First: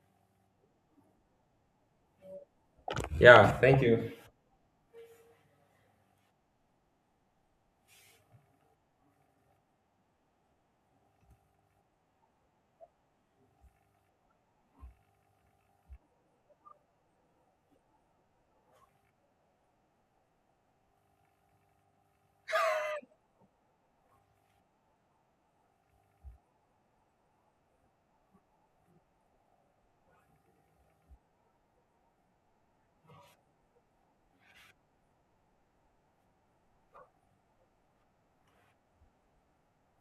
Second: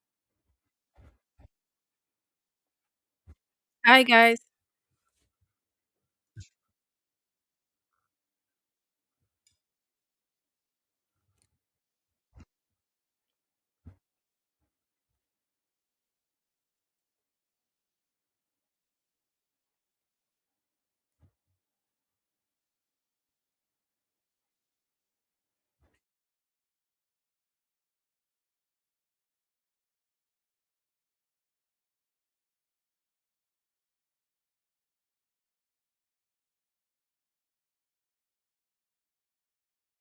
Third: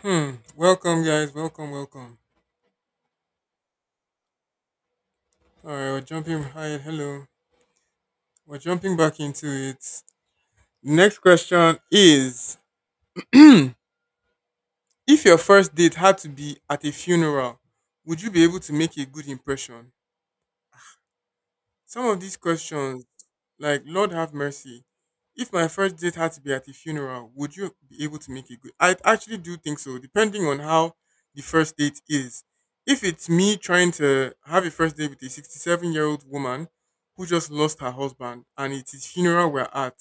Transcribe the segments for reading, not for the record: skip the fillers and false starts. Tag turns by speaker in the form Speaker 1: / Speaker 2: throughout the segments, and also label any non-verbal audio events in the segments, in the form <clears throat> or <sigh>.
Speaker 1: Hmm. Welcome, guys. Welcome, welcome.
Speaker 2: Yeah, thank
Speaker 3: Hi
Speaker 2: you.
Speaker 3: guys.
Speaker 1: All right, we're jumping. Hi, hello. We're jumping back into it. Next question is: <clears throat> If your first date had to be at a funeral, would you be able to make a good impression? Some of these questions, like Lord have mercy, if my first date had to be at a funeral, would you be able to make it good? I actually do think so, depending on how the first date is. If it's me trying to have a first date with a 67-year-old year old woman who just lost her husband and it is funeral we're at,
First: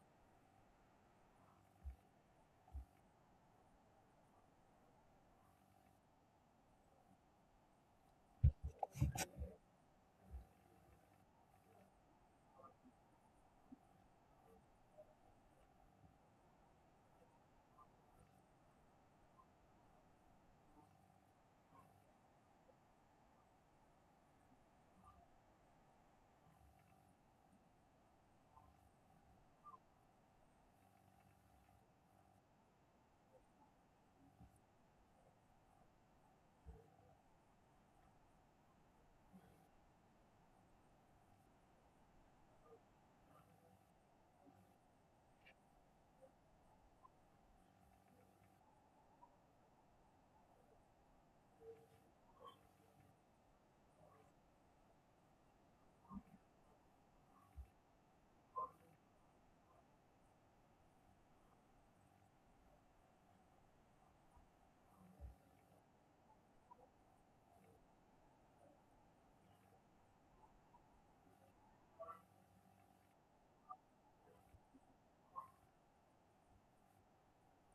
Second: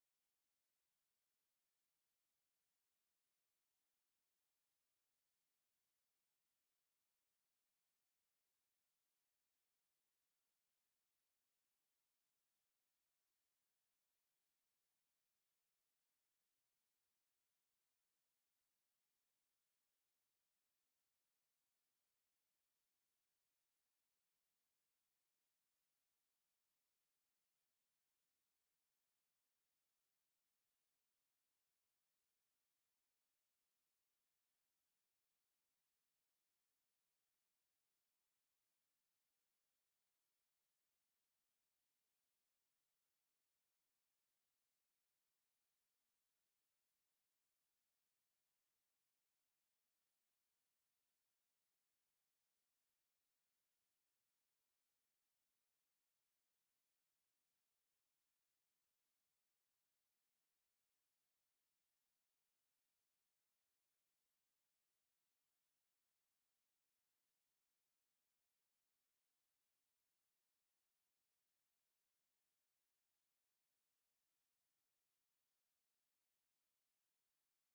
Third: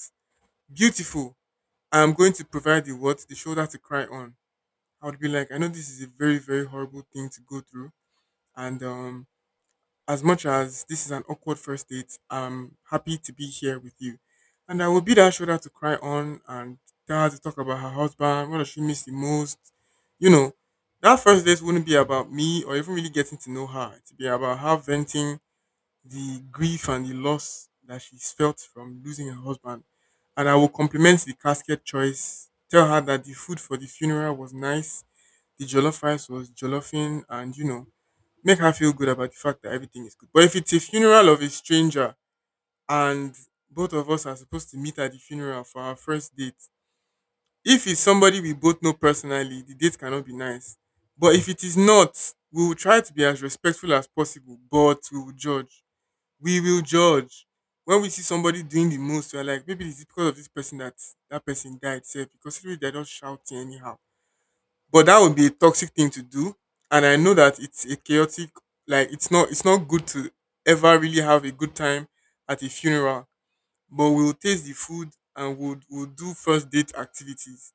Speaker 1: beautiful. I am going to provide the what, the shoulder to cry on. I would be like, I know this is a very, very horrible thing to go through. And as much as this is an awkward first date, I'm happy to be here with you. And I will be that shoulder to cry on and tell her to talk about her husband, what does she miss the most. You know, that first date wouldn't be about me or even really getting to know her. It'd be about her venting the grief and the loss that she's felt from losing her husband. And I will compliment the casket choice, tell her that the food for the funeral was nice, the jollof rice was jollofing, and make her feel good about the fact that everything is good. But if it's a funeral of a stranger and both of us are supposed to meet at the funeral for our first date, if it's somebody we both know personally, the date cannot be nice. But if it is not, we will try to be as respectful as possible, but we will judge. We will judge. When we see somebody doing the most, we're like, maybe it's because of this person that that person died, sef, because they are just shouting anyhow, but that would be a toxic thing to do. And I know that it's a chaotic, like it's not good to ever really have a good time at a funeral. But we'll taste the food and we'll do first date activities.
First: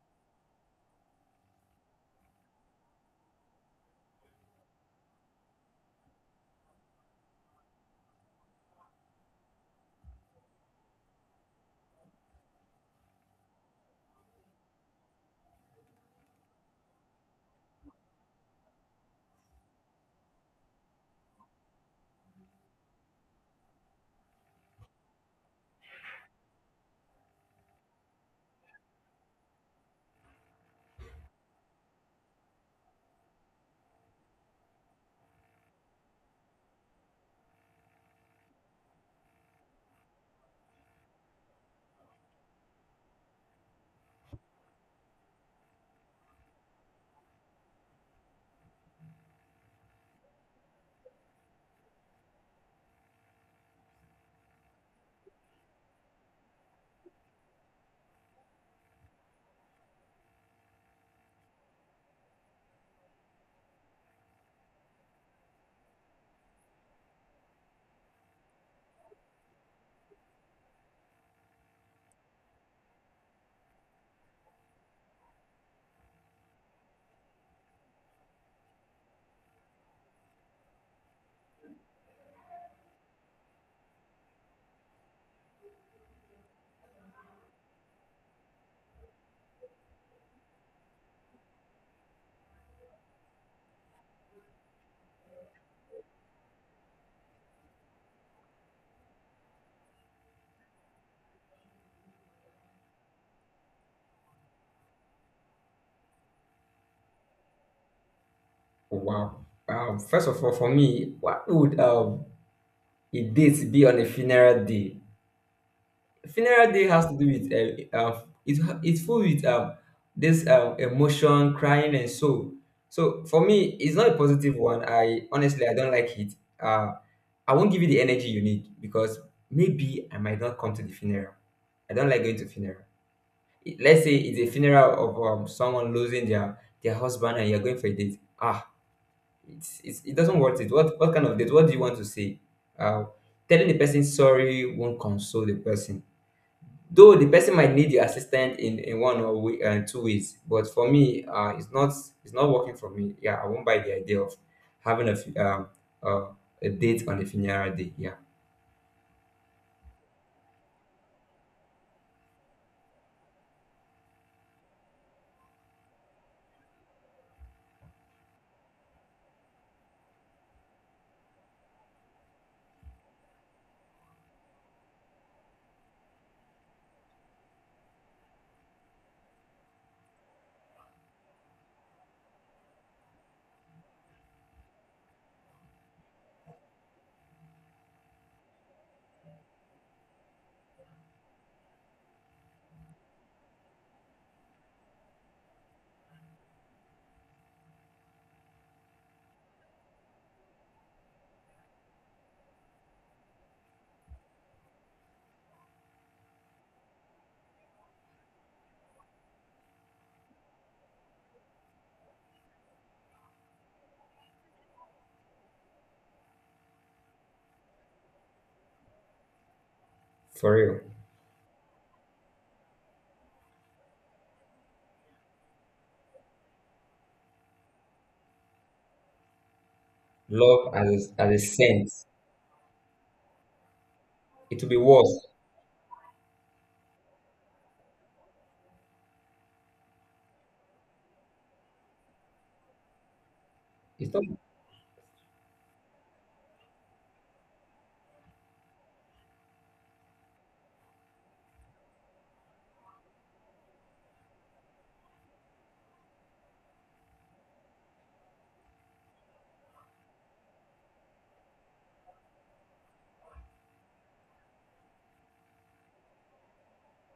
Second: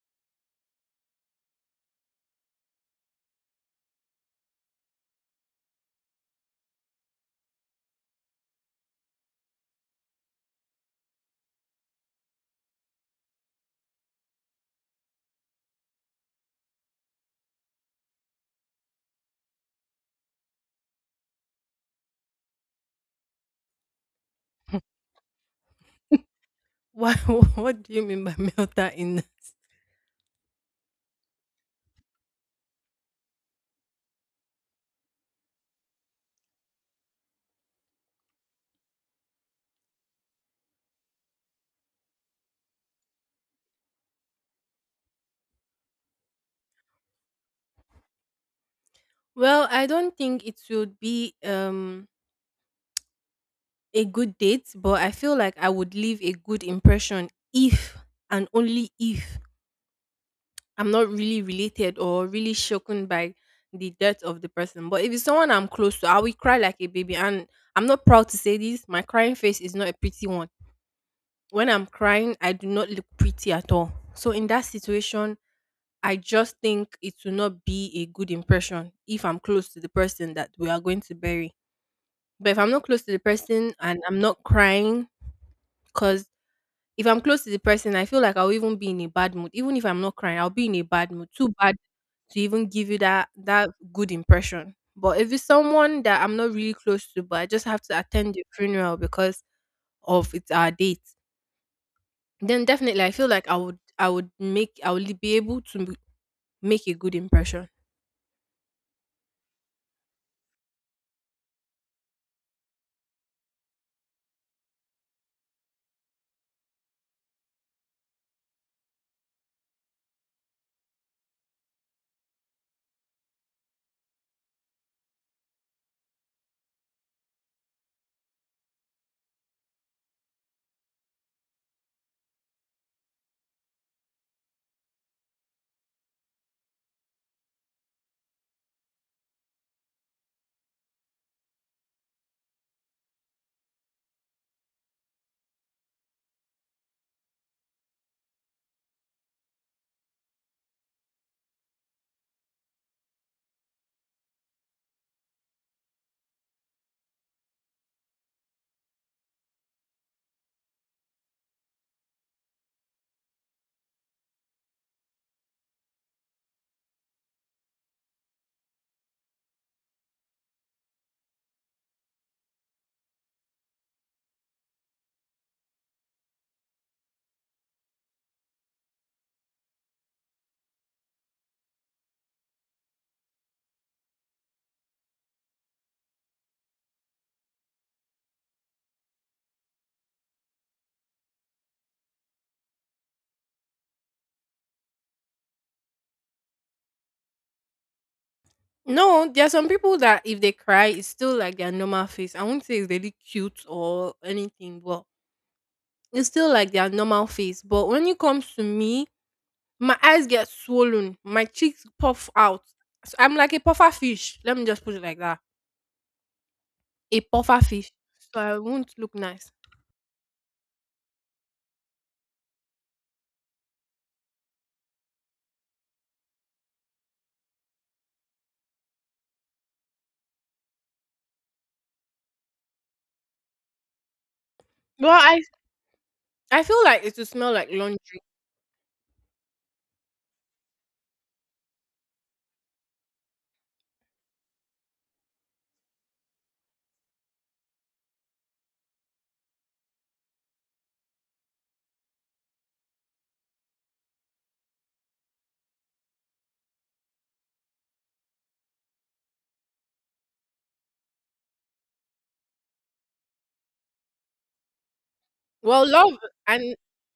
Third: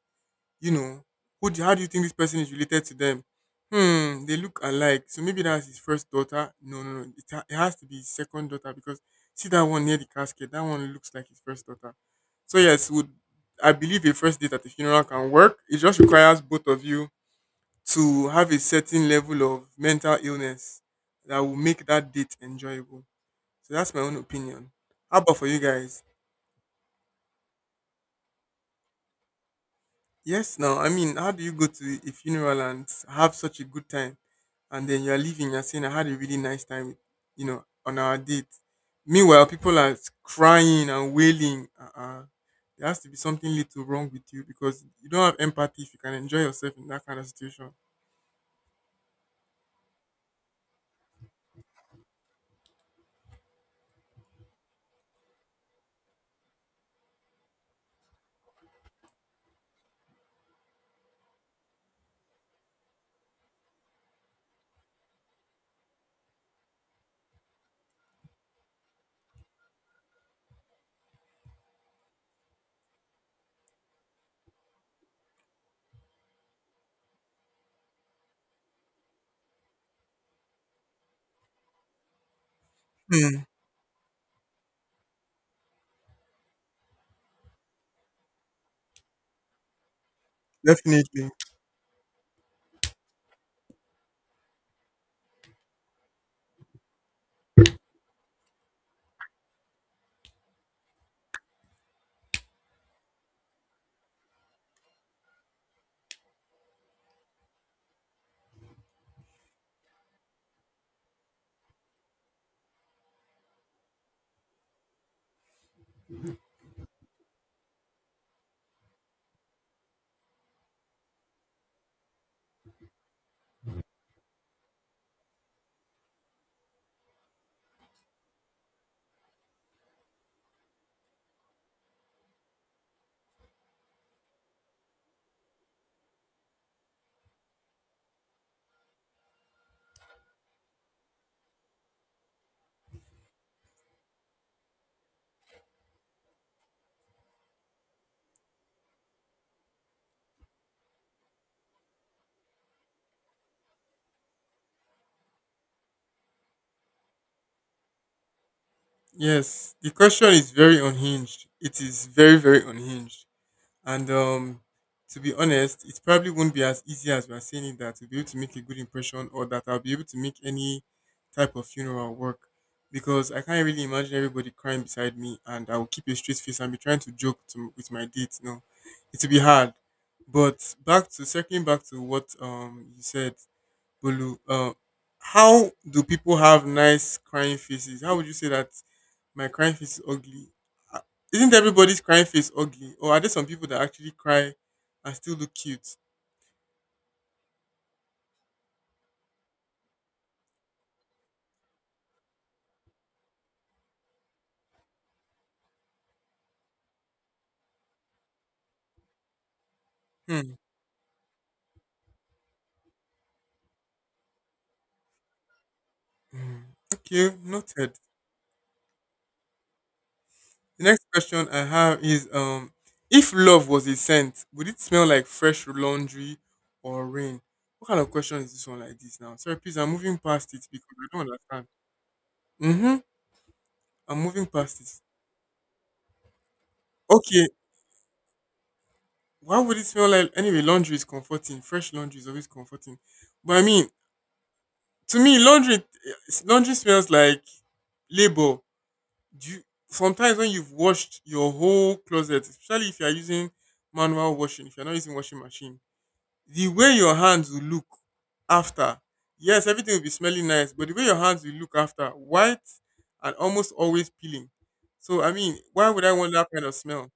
Speaker 1: You know who do, how do you think this person is related to them? They look alike, so maybe that's his first daughter. No, no, no, it has to be his second daughter because see that one near the casket, that one looks like his first daughter. So yes, would I believe a first date at the funeral can work? It just requires both of you to have a certain level of mental illness that will make that date enjoyable. So that's my own opinion.
Speaker 3: <laughs>
Speaker 1: How about for you guys?
Speaker 3: what <laughs> What do you mean by <laughs> melt that in?
Speaker 1: Yes, now, I mean, how do you go to a funeral and have such a good time? And then you're leaving, you're saying, I had a really nice time, with, on our date. Meanwhile, people are crying and wailing. Uh-uh. There has to be something little wrong with you because you don't have empathy if you can enjoy yourself in that kind of situation.
Speaker 3: Well, I don't think it would be a good date, but I feel like I would leave a good impression if and only if I'm not really related or really shaken by the death of the person. But if it's someone I'm close to, I will cry like a baby, and I'm not proud to say this, my crying face is not a pretty one. When I'm crying, I do not look pretty at all. So in that situation, I just think it will not be a good impression if I'm close to the person that we are going to bury. But if I'm not close to the
Speaker 1: Hmm,
Speaker 3: person and I'm not crying, because if I'm close to the person, I feel like I'll even be in a bad mood. Even if I'm not crying, I'll be in a bad mood.
Speaker 1: definitely.
Speaker 3: Too bad to even give you that good impression. But if it's someone that I'm not really close to, but I just have to attend the funeral because of it's our date, then definitely I feel like I would be able to make a good impression.
Speaker 2: Wow. Wow. First of all, for me, what would a date be on a funeral day? Funeral day has to do with it's full with this emotion, crying, and so. So for me, it's not a positive one. I honestly I don't like it. Uh, I won't give you the energy you need, because maybe I might not come to the funeral. I don't like going to funeral. Let's say it's a funeral of someone losing their husband and you're going for a date. Ah, it's it doesn't worth it. What kind of date? What do you want to say? Uh, telling the person sorry won't console the person. Though the person might need your assistance in one or way, two ways, but for me, it's not working for me. Yeah, I won't buy the idea of having a uh, a date on a funeral day. Yeah,
Speaker 1: Yes, the question is very unhinged. It is very, very unhinged. And to be honest, it probably won't be as easy as we are saying it that to be able to make a good impression or that I'll be able to make any type of funeral work. Because I can't really imagine everybody crying beside me and I'll keep a straight face and be trying to joke to, with my date. No, it'll be hard. But back to circling back to what you said, Bolu, how do people have nice crying faces? How would you say that my crying face is ugly? Uh, Isn't everybody's crying face ugly? Or are there some people that actually cry and still look cute?
Speaker 3: No, there are some people that if they cry, it's still like their normal face. I won't say it's really cute or anything, but it's still like their normal face. But when it comes to me, my eyes get
Speaker 1: Hmm.
Speaker 3: swollen, my cheeks puff out. So I'm like a puffer fish. Let me just put it like that.
Speaker 1: Hmm.
Speaker 3: A
Speaker 1: Okay,
Speaker 3: puffer fish,
Speaker 1: noted.
Speaker 3: so I won't look nice.
Speaker 2: for real.
Speaker 1: The next question I have is if love was a scent, would it smell like fresh laundry or rain? What kind of question is this one like this now? Sorry, please, I'm moving past it
Speaker 2: Love
Speaker 1: because I don't
Speaker 2: as a
Speaker 1: understand.
Speaker 2: sense,
Speaker 1: Mm-hmm. I'm moving
Speaker 2: it will be
Speaker 1: past it.
Speaker 3: Well,
Speaker 2: worse.
Speaker 3: I feel like it will
Speaker 1: Okay,
Speaker 3: smell like laundry.
Speaker 1: why would it smell like? Anyway, laundry is comforting. Fresh laundry is always comforting. But I mean,
Speaker 2: It's not.
Speaker 1: to me, laundry smells like labor. Do you, sometimes when you've washed your whole closet, especially if you're using manual washing, if you're not using washing machine, the way your hands will look after, yes, everything will be smelling nice, but the way your hands will look after, white and almost always peeling. So I mean,
Speaker 3: Well,
Speaker 1: why would I
Speaker 3: love
Speaker 1: want that kind of
Speaker 3: and
Speaker 1: smell?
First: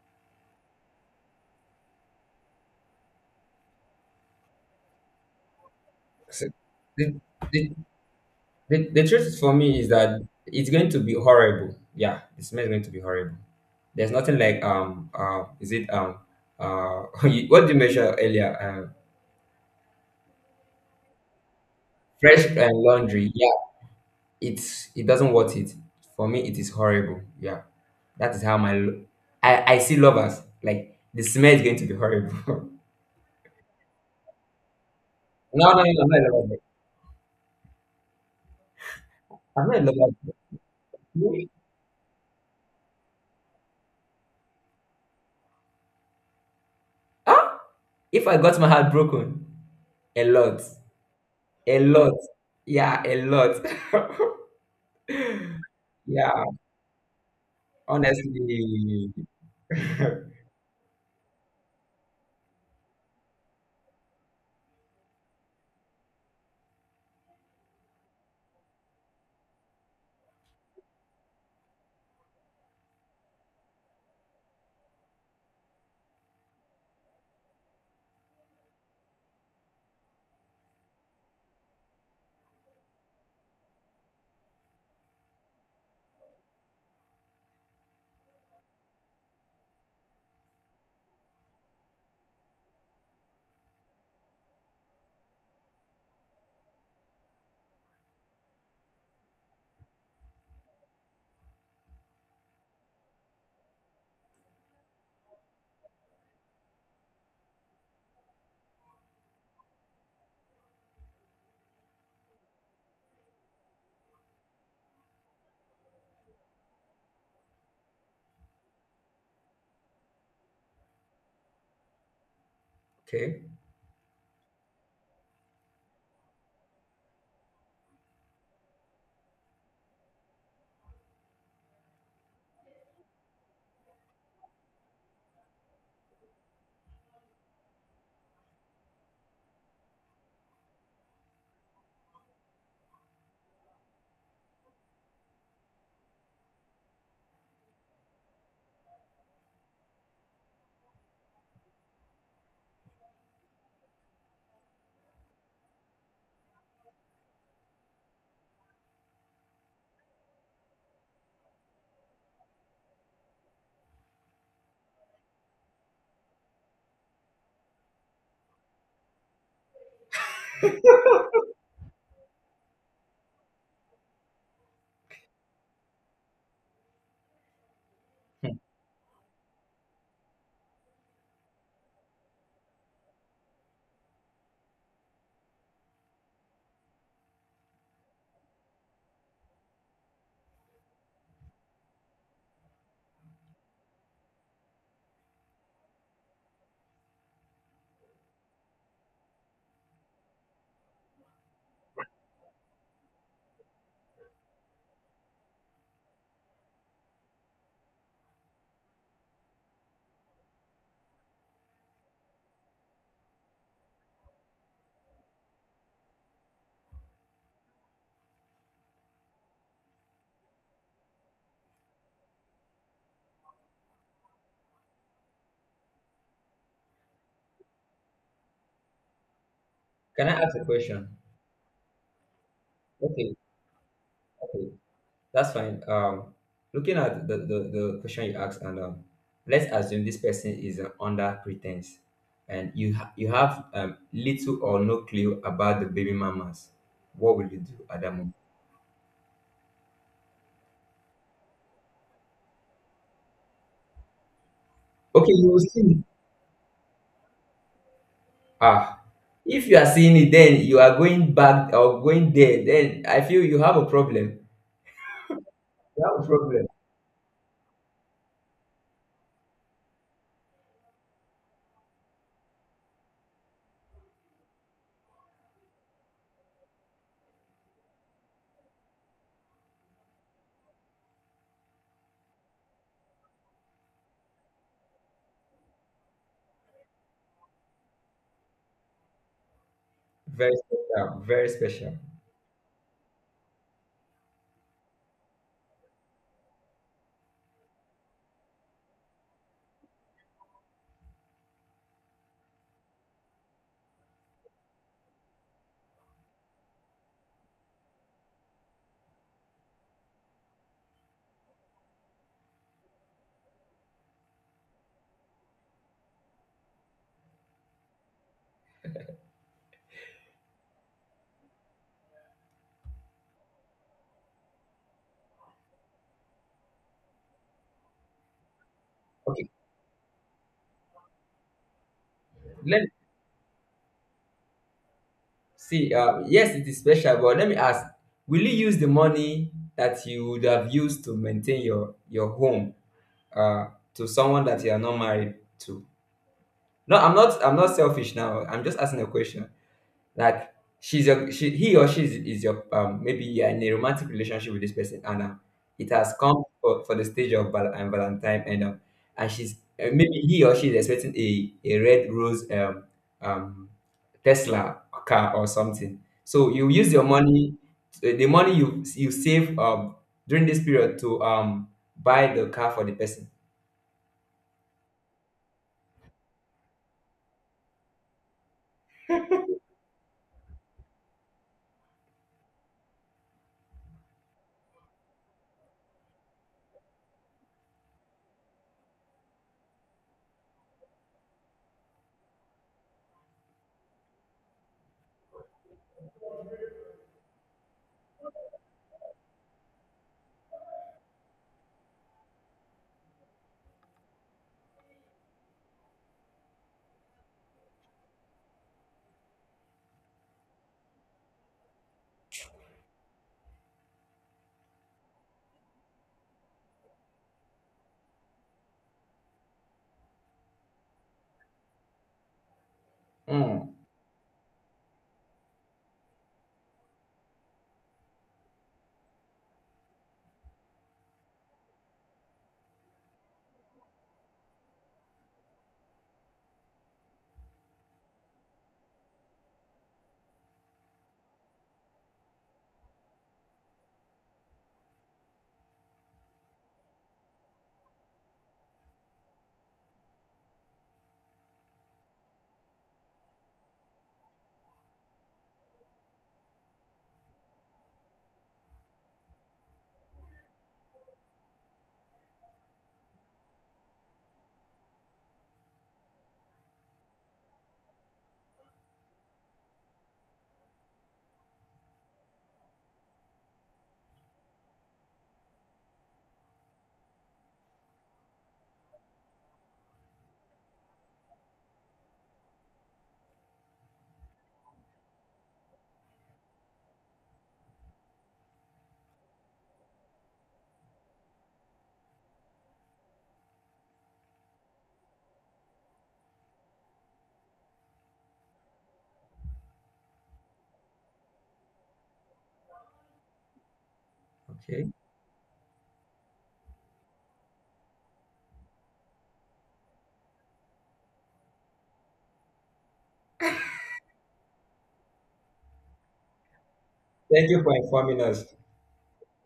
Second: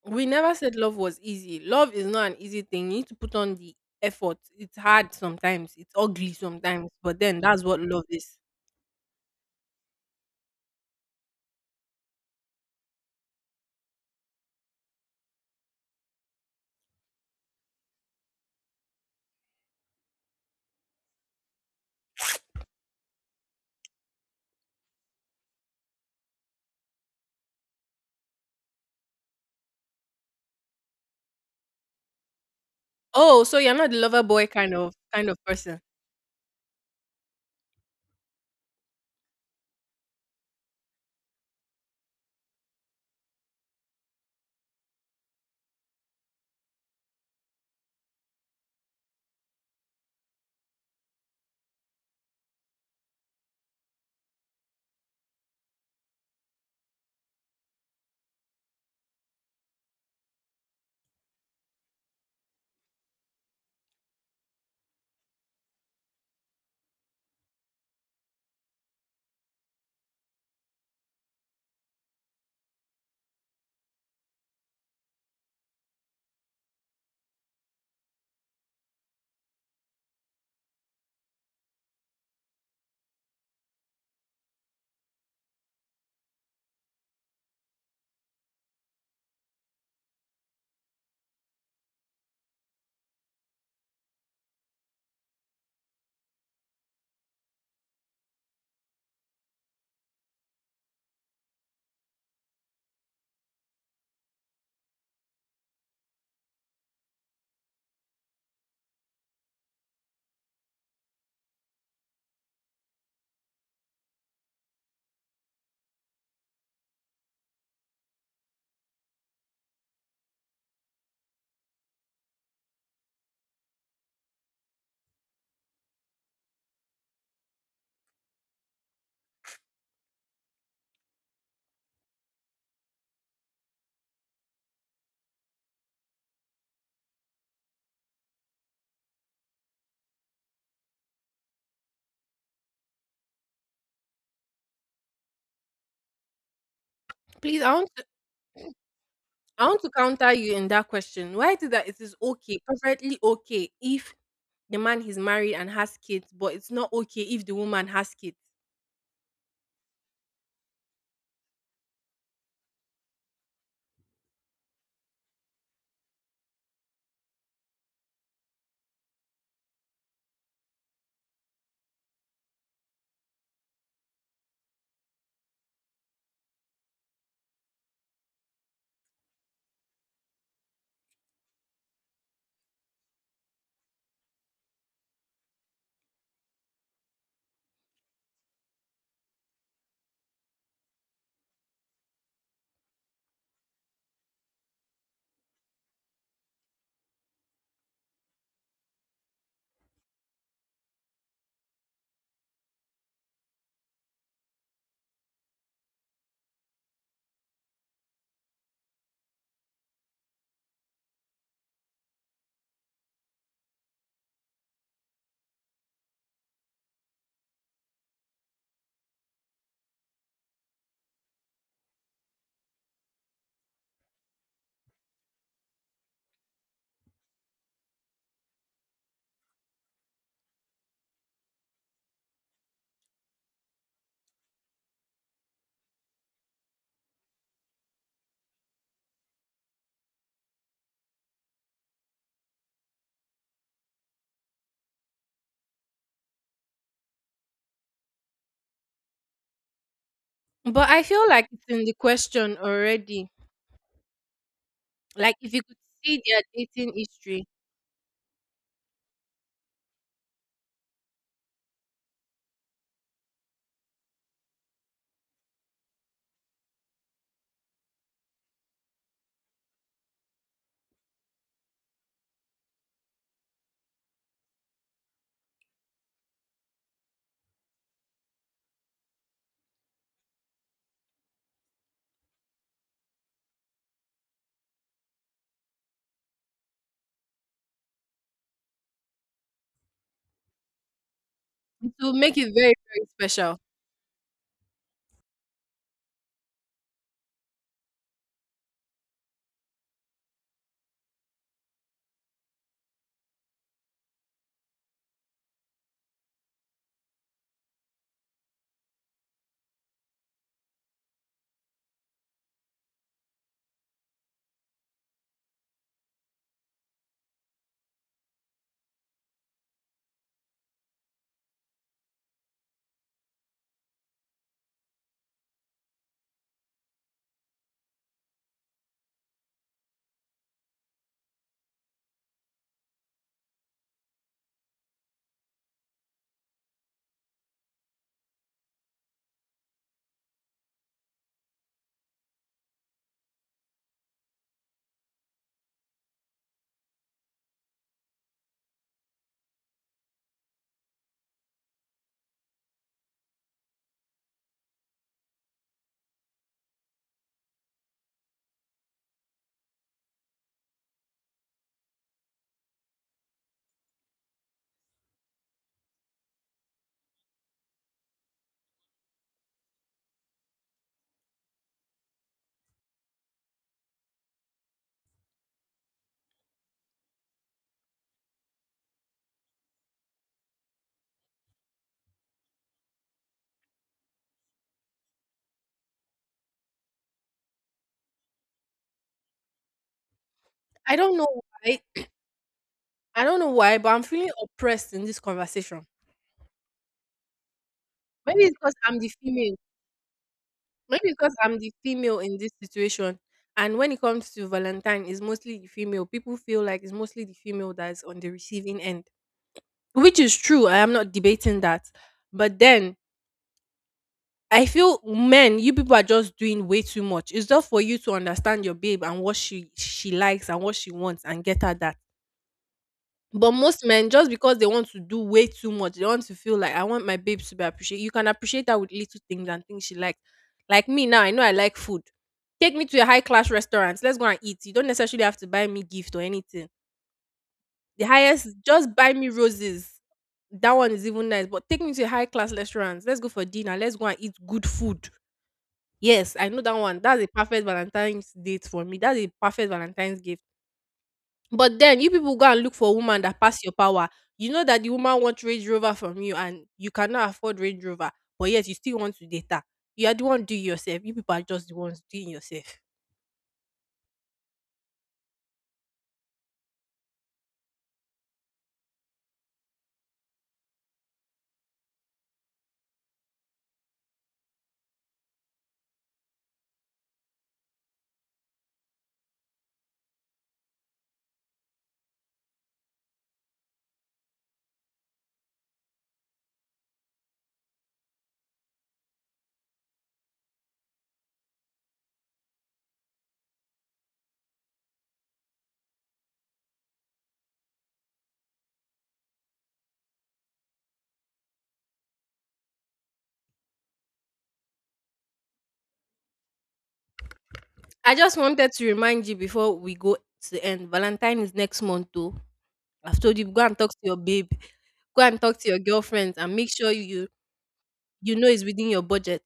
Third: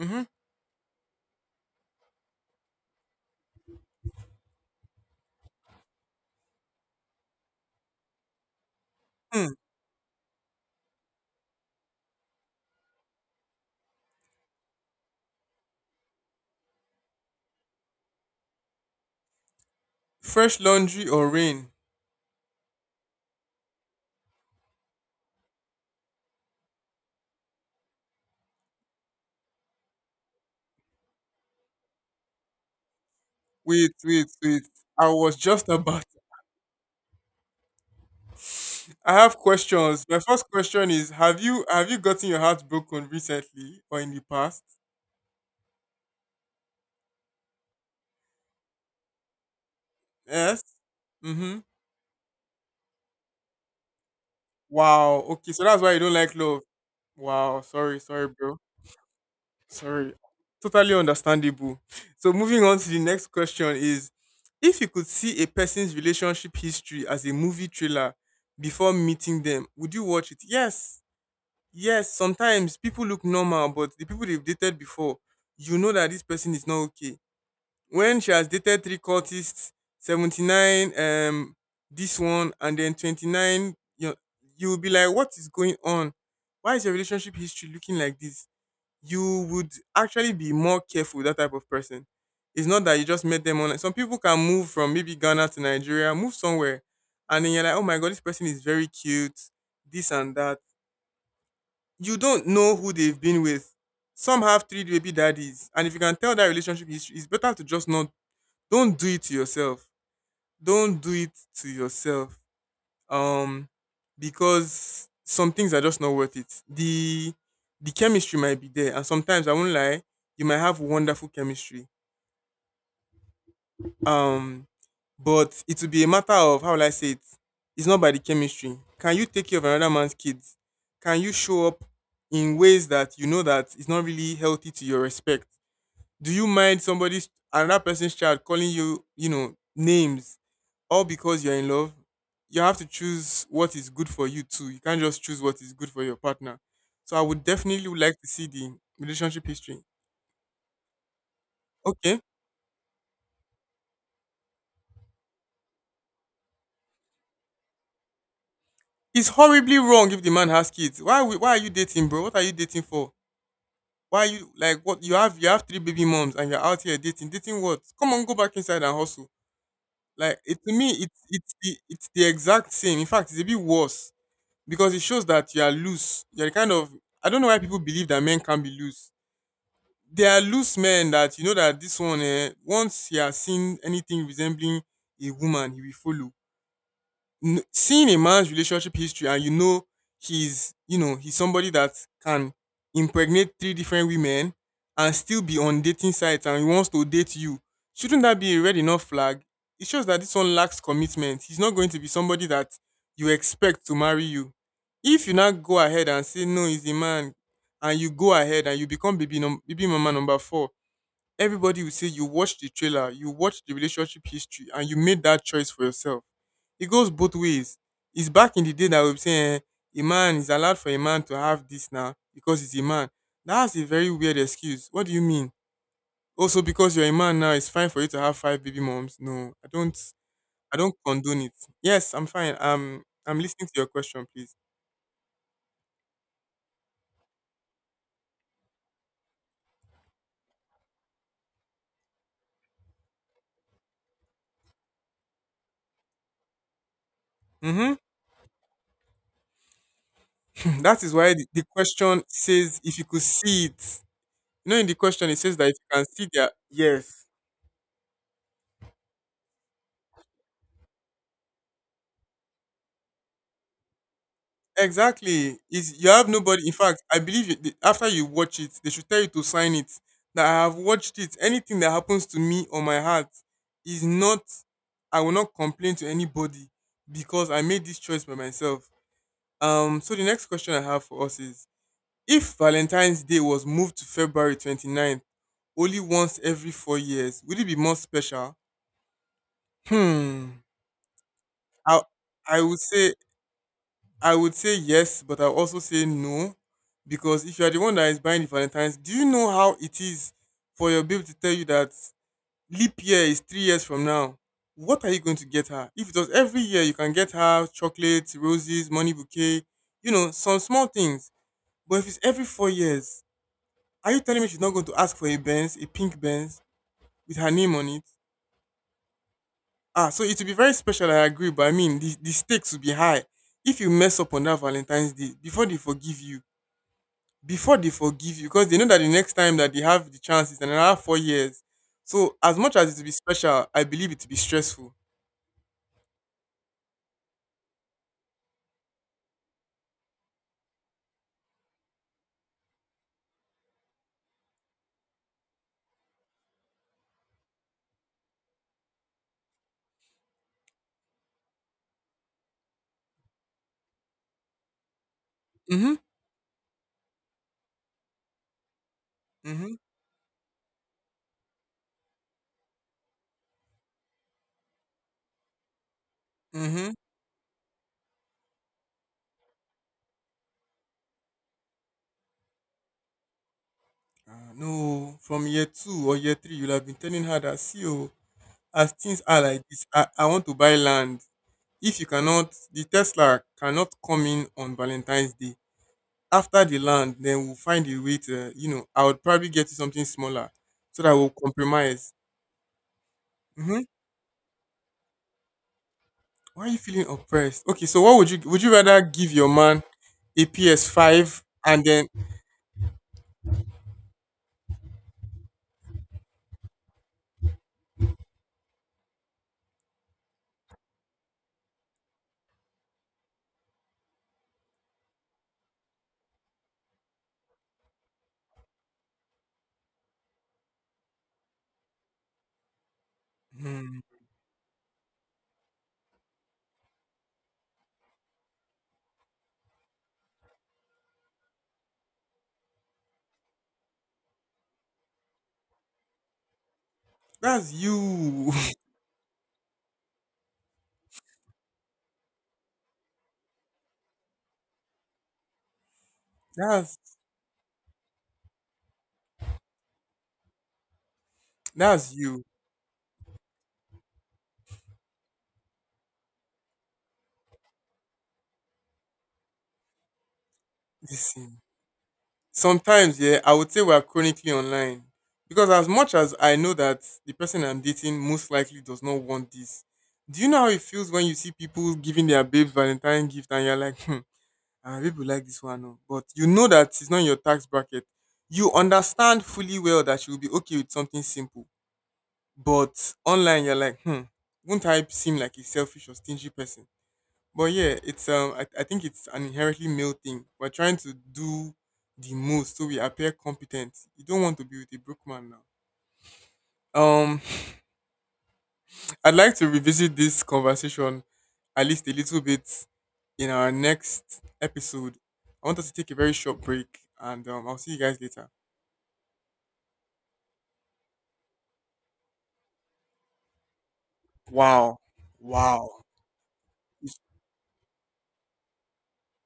Speaker 1: Mm-hmm.
Speaker 3: we never said love was easy. Love is not an easy thing. You need to put on the effort. It's hard sometimes. It's ugly sometimes,
Speaker 2: The,
Speaker 3: but then that's
Speaker 2: the,
Speaker 3: what love is.
Speaker 2: the truth
Speaker 1: Hmm,
Speaker 2: for me is that it's going to be horrible. Yeah, the smell is going to be horrible. There's nothing like is it <laughs> what did you measure earlier?
Speaker 1: Fresh laundry or rain?
Speaker 2: Fresh laundry. Yeah, it's it doesn't worth it. For me, it is horrible. Yeah, that is how my lo- I see lovers like the smell is going to be horrible. <laughs>
Speaker 3: Oh, so you're not
Speaker 1: Wait,
Speaker 3: the lover
Speaker 1: wait,
Speaker 3: boy
Speaker 1: wait.
Speaker 3: kind of
Speaker 1: I
Speaker 3: kind
Speaker 1: was
Speaker 3: of
Speaker 2: no,
Speaker 1: just
Speaker 3: person.
Speaker 2: no, no,
Speaker 1: about.
Speaker 2: I'm not a lover.
Speaker 1: I have
Speaker 2: I'm not a
Speaker 1: questions.
Speaker 2: lover.
Speaker 1: My first question is: Have you gotten your heart broken recently or in the past?
Speaker 2: Ah, if I got my heart broken, a lot,
Speaker 1: Yes. Mhm.
Speaker 2: a lot, yeah, a lot.
Speaker 1: Wow. Okay. So
Speaker 2: <laughs>
Speaker 1: that's why you don't
Speaker 2: Yeah,
Speaker 1: like love. Wow. Sorry. Sorry, bro.
Speaker 2: honestly.
Speaker 1: Sorry.
Speaker 2: <laughs>
Speaker 1: Totally understandable. So moving on to the next question is: If you could see a person's relationship history as a movie trailer before meeting them, would you watch it? Yes. Yes, sometimes people look normal, but the people they've dated before, you know that this person is not okay when she has dated three cultists, 79, this one and then 29, you'll be like, what is going on? Why is your relationship history looking like this? You would actually be more careful with that type of person. It's not that you just met them online. Some people can move from maybe Ghana to Nigeria, move somewhere, and then you're like, oh my god, this person is very cute, this and that. You don't know who they've been with. Some have three baby daddies, and if you can tell that relationship history, it's better to just not. Don't do it to yourself. Don't do it to yourself. Um, because some things are just not worth it. The chemistry might be there, and sometimes I won't lie, you might have wonderful chemistry.
Speaker 2: Okay.
Speaker 1: Um, but it will be a matter of how will I say it? It's not by the chemistry. Can you take care of another man's kids? Can you show up in ways that you know that it's not really healthy to your respect? Do you mind somebody's another person's child calling you, names all because you're in love? You have to choose what is good for you too. You can't just choose what is good for your partner. So I would
Speaker 3: Please,
Speaker 1: definitely like to see the relationship
Speaker 3: I
Speaker 1: history.
Speaker 3: want to counter you in that question. Why is it that it is
Speaker 1: Okay.
Speaker 3: okay, perfectly okay, if the man is married and has kids, but it's not okay if the woman has kids?
Speaker 1: It's horribly wrong if the man has kids. Why why are you dating, bro? What are you dating for? Why are you like what, you have three baby moms and you're out here dating. Dating what? Come on, go back inside and hustle. Like it to me, it's the exact same. In fact, it's a bit worse because it shows that you are loose. You're the kind of I don't know why people believe that men can be loose. There are loose men that you know that this one once he has seen anything resembling a woman, he will follow seeing a man's relationship history and he's somebody that can impregnate three different women and still be on dating sites and he wants to date you. Shouldn't that be a red enough flag? It shows that this one lacks commitment. He's not going to be somebody that you expect to marry you. If you now go ahead and say no, he's a man, and you go ahead and you become baby baby mama number four, everybody will say you watched the trailer, you watched the relationship history, and you made that choice for yourself. It goes both ways. It's back in the day that we were saying a man is allowed for a man to have this now because he's a man. That's a very weird excuse. What do you mean? Also, because you're a man now, it's fine for you to have five baby moms. No, I don't.
Speaker 2: Can I ask a
Speaker 1: I don't
Speaker 2: question?
Speaker 1: condone it. Yes, I'm fine.
Speaker 2: Okay,
Speaker 1: I'm listening to your question, please.
Speaker 2: okay. That's fine. Looking at the question you asked, and let's assume this person is under pretense, and you have little or no clue about the baby mamas. What will you do
Speaker 1: Mm-hmm.
Speaker 2: at that moment?
Speaker 1: <clears throat>
Speaker 3: But
Speaker 1: That
Speaker 3: I
Speaker 1: is
Speaker 3: feel
Speaker 1: why the,
Speaker 3: like
Speaker 1: the
Speaker 3: it's in the
Speaker 1: question
Speaker 3: question
Speaker 1: says if you could
Speaker 3: already.
Speaker 1: see it. In the question
Speaker 2: Okay,
Speaker 3: Like
Speaker 1: it
Speaker 2: you
Speaker 3: if
Speaker 1: says
Speaker 2: will
Speaker 3: you
Speaker 1: that if
Speaker 3: could
Speaker 1: you
Speaker 2: see.
Speaker 1: can
Speaker 3: see
Speaker 1: see
Speaker 3: their
Speaker 1: their,
Speaker 3: dating
Speaker 1: yes.
Speaker 3: history,
Speaker 2: Ah, if you are seeing it, then you are going back or going there. Then I feel you have a problem.
Speaker 1: Exactly. Is
Speaker 2: You
Speaker 1: you
Speaker 2: have a
Speaker 1: have nobody.
Speaker 2: problem.
Speaker 1: In fact, I believe you, after you watch it, they should tell you to sign it. That I have watched it. Anything that happens to me or my heart is not. I will not complain to anybody because I made this choice by myself. So the next question I have for us is: If Valentine's Day was moved to February 29th, only once every 4 years, would it be more special?
Speaker 2: Very
Speaker 1: Hmm.
Speaker 2: special. Very
Speaker 3: it
Speaker 2: special.
Speaker 1: I
Speaker 3: will make it
Speaker 1: I
Speaker 3: very,
Speaker 1: would
Speaker 3: very
Speaker 1: say
Speaker 3: special.
Speaker 1: I would say yes, but I also say no because if you are the one that is buying the Valentine's, do you know how it is for your babe to tell you that leap year is 3 years from now? What are you going to get her? If it was every year, you can get her chocolates, roses, money bouquet, some small things. But if it's every 4 years, are you telling me she's not going to ask for a Benz, a pink Benz with her name on it? Ah, so it will be very special, I agree, but I mean, the stakes will be high. If you mess up on that Valentine's Day, before they forgive you, before they forgive you because they know that the next
Speaker 2: Okay,
Speaker 1: time that they have the chance is another 4 years. So as much
Speaker 2: let
Speaker 1: as it will be special, I believe it will be stressful.
Speaker 2: See, yes, it is special, but let me ask, will you use the money that you would have used to maintain your home uh, to someone that you are not married to? No, I'm not. I'm not selfish now. I'm just asking a question. Like she's your she he or she is your maybe you're in a romantic relationship with this person and it
Speaker 1: Mhm.
Speaker 2: has come for the stage of and Valentine and she's
Speaker 1: Mhm.
Speaker 2: maybe he or she is expecting a red rose um Tesla car or something. So you
Speaker 1: Mhm.
Speaker 2: use your money, the money you save during this period to buy the car for the person.
Speaker 1: Ah, no, from year two or year three, you'll have been telling her that see, oh, as things are like this, I want to buy land. If you cannot, the Tesla cannot come in on Valentine's Day. After the land, then we'll find a way to, I would probably get you something smaller
Speaker 3: I
Speaker 1: so that
Speaker 3: don't know
Speaker 1: we'll
Speaker 3: why.
Speaker 1: compromise.
Speaker 3: I don't know why,
Speaker 1: Mhm.
Speaker 3: but I'm feeling oppressed in this conversation.
Speaker 1: Why are you feeling oppressed? Okay, so what would you
Speaker 3: Maybe it's
Speaker 1: would you
Speaker 3: because I'm
Speaker 1: rather
Speaker 3: the
Speaker 1: give your
Speaker 3: female.
Speaker 1: man a
Speaker 3: Maybe it's because
Speaker 1: PS5
Speaker 3: I'm the
Speaker 1: and then
Speaker 3: female in this situation. And when it comes to Valentine, it's mostly the female. People feel like it's mostly the female that's on the receiving end, which is true. I am not debating that. But then I feel men, you people are just doing way too much. It's just for you to understand your babe and what she likes and what she wants and get her that. But
Speaker 2: Hmm.
Speaker 3: most
Speaker 1: Hmm,
Speaker 3: men, just because they want to do way too much, they want to feel like I want my babes to be appreciated. You can appreciate her with little things and things she likes. Like me now, I know I like food. Take me to a high class restaurant. Let's go and eat. You don't necessarily have to buy me gift or anything.
Speaker 1: that's
Speaker 3: The highest,
Speaker 1: you.
Speaker 3: just buy me roses. That one is even nice. But take me to a high class restaurant. Let's go for dinner. Let's go and eat good food. Yes, I
Speaker 1: <laughs>
Speaker 3: know that one.
Speaker 1: that's
Speaker 3: That's a perfect Valentine's date for me. That's a perfect Valentine's gift. But then you
Speaker 1: that's
Speaker 3: people
Speaker 1: you.
Speaker 3: go and look for a woman that pass your power. You know that the woman wants Range Rover from you and you cannot afford Range Rover, but yet you still want to date her. You are the one doing yourself. You people are
Speaker 1: Listen.
Speaker 3: just the ones doing yourself.
Speaker 1: Sometimes, yeah, I would say we are chronically online. Because as much as I know that the person I'm dating most likely does not want this, do you know how it feels when you see people giving their babes Valentine gift and you're like, ah, people like this one, oh. But you know that it's not in your tax bracket. You understand fully well that she will be okay with something simple. But online, you're like, won't I seem like a selfish or stingy person? But yeah, I think it's an inherently male thing. We're trying to do the most so we appear competent. You don't want to be with a broke man now. <laughs> I'd like to revisit this conversation at least a little bit in our next
Speaker 2: Okay.
Speaker 1: episode. I want us to take a very short break, and I'll see you
Speaker 3: I
Speaker 1: guys
Speaker 3: just
Speaker 1: later.
Speaker 3: wanted to remind you before we go to the end. Valentine is next month too. I've told you, go and talk to your babe,
Speaker 1: Wow,
Speaker 3: go and talk to your
Speaker 1: wow!
Speaker 3: girlfriends and make sure
Speaker 1: You
Speaker 3: you
Speaker 2: Thank you for informing
Speaker 3: you
Speaker 2: us.
Speaker 3: know it's within your budget.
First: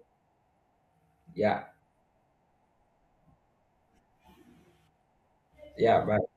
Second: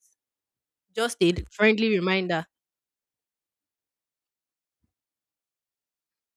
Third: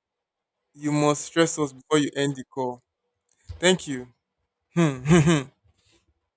Speaker 1: you
Speaker 3: Just
Speaker 1: must
Speaker 3: a
Speaker 1: stress
Speaker 2: Yeah.
Speaker 1: us
Speaker 3: friendly
Speaker 1: before you end the
Speaker 3: reminder.
Speaker 1: call. Thank you. Hmm. <laughs>
Speaker 2: Yeah. Bye.